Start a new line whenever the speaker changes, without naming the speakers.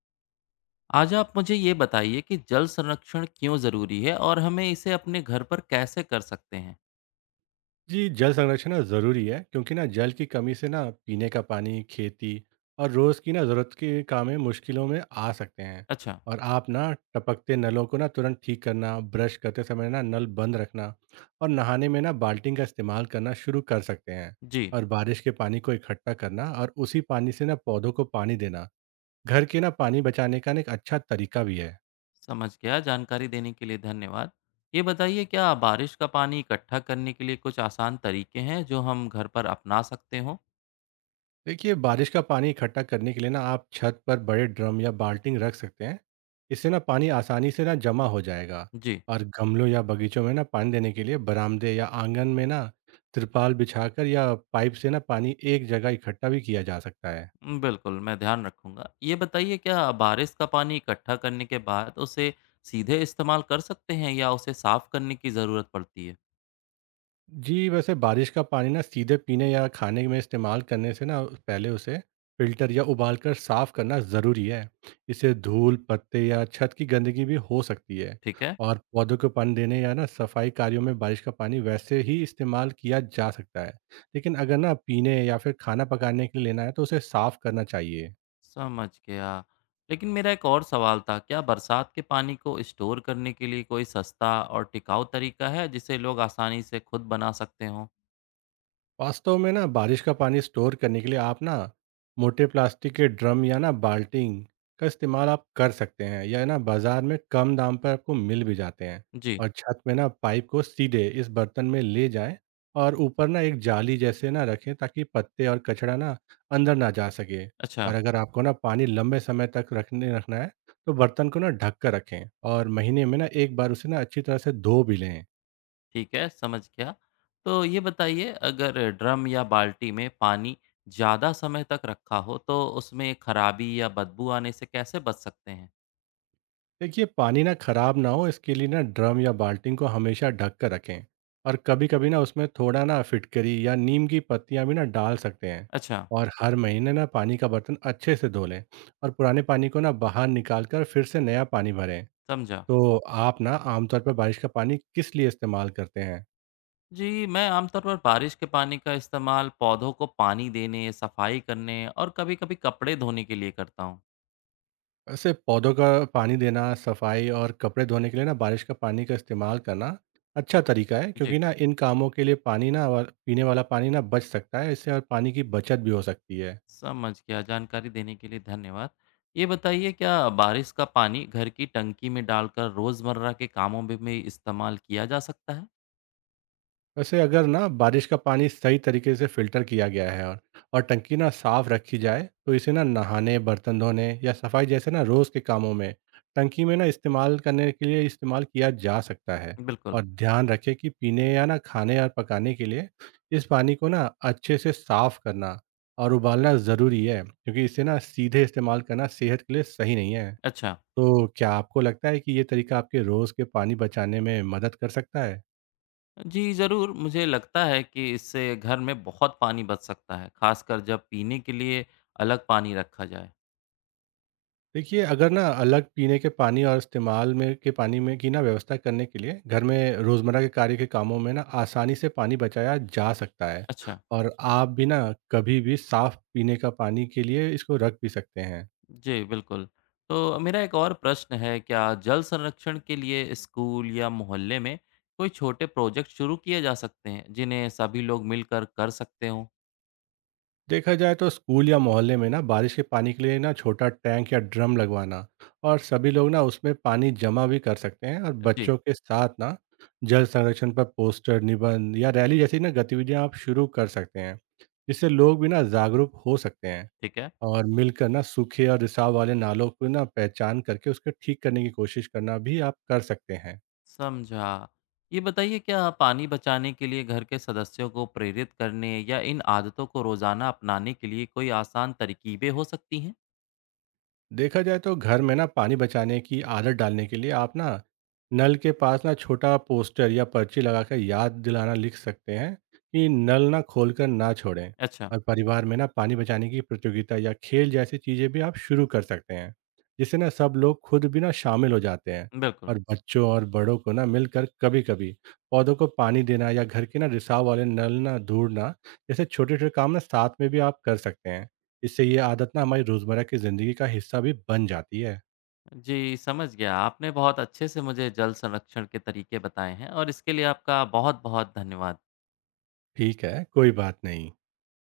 आज आप मुझे ये बताइए कि जल संरक्षण क्यों ज़रूरी है और हमें इसे अपने घर पर कैसे कर सकते हैं?
जी, जल संरक्षण ना ज़रूरी है क्योंकि ना जल की कमी से ना पीने का पानी, खेती और रोज़ की ना ज़रूरत के काम में मुश्किलों में आ सकते हैं।
अच्छा।
और आप ना टपकते नलों को ना तुरंत ठीक करना, ब्रश करते समय ना नल बंद रखना और नहाने में ना बाल्टी का इस्तेमाल करना शुरू कर सकते हैं।
जी।
और बारिश के पानी को इकट्ठा करना और उसी पानी से ना पौधों को पानी देना, घर के ना पानी बचाने का ना एक अच्छा तरीका भी है।
समझ गया। जानकारी देने के लिए धन्यवाद। ये बताइए क्या बारिश का पानी इकट्ठा करने के लिए कुछ आसान तरीके हैं जो हम घर पर अपना सकते हों?
देखिए, बारिश का पानी इकट्ठा करने के लिए ना आप छत पर बड़े ड्रम या बाल्टी रख सकते हैं, इससे ना पानी आसानी से ना जमा हो जाएगा।
जी,
और गमलों या बगीचों में ना पानी देने के लिए बरामदे या आंगन में ना तिरपाल बिछाकर या पाइप से ना पानी एक जगह इकट्ठा भी किया जा सकता है।
बिल्कुल, मैं ध्यान रखूँगा। ये बताइए क्या बारिश का पानी इकट्ठा करने के बाद उसे सीधे इस्तेमाल कर सकते हैं या उसे साफ़ करने की ज़रूरत पड़ती है?
जी, वैसे बारिश का पानी ना सीधे पीने या खाने में इस्तेमाल करने से ना पहले उसे फ़िल्टर या उबाल कर साफ़ करना ज़रूरी है। इससे धूल, पत्ते या छत की गंदगी भी हो सकती है।
ठीक है।
और पौधों को पानी देने या ना सफाई कार्यों में बारिश का पानी वैसे ही इस्तेमाल किया जा सकता है। लेकिन अगर ना पीने या फिर खाना पकाने के लिए लेना है तो उसे साफ़ करना चाहिए।
समझ गया। लेकिन मेरा एक और सवाल था, क्या बरसात के पानी को स्टोर करने के लिए कोई सस्ता और टिकाऊ तरीका है, जिसे लोग आसानी से खुद बना सकते हों?
वास्तव में ना बारिश का पानी स्टोर करने के लिए आप ना मोटे प्लास्टिक के ड्रम या ना बाल्टिंग का इस्तेमाल आप कर सकते हैं, या ना बाजार में कम दाम पर आपको मिल भी जाते हैं।
जी।
और छत में ना पाइप को सीधे इस बर्तन में ले जाएं और ऊपर ना एक जाली जैसे ना रखें, ताकि पत्ते और कचरा ना अंदर ना जा सके।
अच्छा।
और अगर आपको ना पानी लंबे समय तक रखने रखना है तो बर्तन को ना ढक कर रखें और महीने में ना एक बार उसे ना अच्छी तरह से धो भी लें।
ठीक है, समझ गया। तो ये बताइए, अगर ड्रम या बाल्टी में पानी ज़्यादा समय तक रखा हो, तो उसमें खराबी या बदबू आने से कैसे बच सकते हैं?
देखिए, पानी ना खराब ना हो इसके लिए ना ड्रम या बाल्टी को हमेशा ढक कर रखें। और कभी कभी ना उसमें थोड़ा ना फिटकरी या नीम की पत्तियां भी ना डाल सकते हैं।
अच्छा।
और हर महीने ना पानी का बर्तन अच्छे से धो लें और पुराने पानी को ना बाहर निकाल कर फिर से नया पानी भरें।
समझा।
तो आप ना आमतौर पर बारिश का पानी किस लिए इस्तेमाल करते हैं?
जी, मैं आमतौर पर बारिश के पानी का इस्तेमाल पौधों को पानी देने, सफाई करने और कभी-कभी कपड़े धोने के लिए करता हूँ।
वैसे पौधों का पानी देना, सफाई और कपड़े धोने के लिए ना बारिश का पानी का इस्तेमाल करना अच्छा तरीका है,
जी।
क्योंकि ना इन कामों के लिए पानी ना पीने वाला पानी ना बच सकता है इससे, और पानी की बचत भी हो सकती है।
समझ गया। जानकारी देने के लिए धन्यवाद। ये बताइए क्या बारिश का पानी घर की टंकी में डालकर रोज़मर्रा के कामों में भी इस्तेमाल किया जा सकता है?
वैसे अगर ना बारिश का पानी सही तरीके से फिल्टर किया गया है और टंकी ना साफ रखी जाए तो इसे ना नहाने, बर्तन धोने या सफाई जैसे ना रोज़ के कामों में, टंकी में ना इस्तेमाल करने के लिए इस्तेमाल किया जा सकता है।
बिल्कुल।
और ध्यान रखें कि पीने या ना खाने और पकाने के लिए इस पानी को ना अच्छे से साफ करना और उबालना ज़रूरी है, क्योंकि इसे ना सीधे इस्तेमाल करना सेहत के लिए सही नहीं है।
अच्छा।
तो क्या आपको लगता है कि ये तरीका आपके रोज़ के पानी बचाने में मदद कर सकता है?
जी ज़रूर, मुझे लगता है कि इससे घर में बहुत पानी बच सकता है, खासकर जब पीने के लिए अलग पानी रखा जाए।
देखिए, अगर ना अलग पीने के पानी और इस्तेमाल में के पानी में की ना व्यवस्था करने के लिए घर में रोज़मर्रा के कार्य के कामों में ना आसानी से पानी बचाया जा सकता है।
अच्छा।
और आप भी ना कभी भी साफ़ पीने का पानी के लिए इसको रख भी सकते हैं।
जी, बिल्कुल। तो मेरा एक और प्रश्न है, क्या जल संरक्षण के लिए स्कूल या मोहल्ले में कोई छोटे प्रोजेक्ट शुरू किए जा सकते हैं, जिन्हें सभी लोग मिलकर कर सकते हों?
देखा जाए तो स्कूल या मोहल्ले में ना बारिश के पानी के लिए ना छोटा टैंक या ड्रम लगवाना, और सभी लोग ना उसमें पानी जमा भी कर सकते हैं। और
जी।
बच्चों के साथ ना जल संरक्षण पर पोस्टर, निबंध या रैली जैसी ना गतिविधियां आप शुरू कर सकते हैं, जिससे लोग भी ना जागरूक हो सकते हैं।
ठीक है,
और मिलकर ना सूखे और रिसाव वाले नालों को ना पहचान करके उसको ठीक करने की कोशिश करना भी आप कर सकते हैं।
समझा। ये बताइए क्या पानी बचाने के लिए घर के सदस्यों को प्रेरित करने या इन आदतों को रोज़ाना अपनाने के लिए कोई आसान तरकीबें हो सकती हैं?
देखा जाए तो घर में ना पानी बचाने की आदत डालने के लिए आप ना नल के पास ना छोटा पोस्टर या पर्ची लगाकर याद दिलाना लिख सकते हैं कि नल ना खोलकर ना छोड़ें।
अच्छा।
और परिवार में ना पानी बचाने की प्रतियोगिता या खेल जैसी चीज़ें भी आप शुरू कर सकते हैं, जिससे ना सब लोग खुद भी ना शामिल हो जाते हैं।
बिल्कुल।
और बच्चों और बड़ों को ना मिलकर कभी कभी पौधों को पानी देना या घर के ना रिसाव वाले नल ना ढूंढना जैसे छोटे छोटे काम ना साथ में भी आप कर सकते हैं। इससे ये आदत ना हमारी रोज़मर्रा की ज़िंदगी का हिस्सा भी बन जाती है।
जी, समझ गया। आपने बहुत अच्छे से मुझे जल संरक्षण के तरीके बताए हैं और इसके लिए आपका बहुत-बहुत धन्यवाद।
ठीक है, कोई बात नहीं।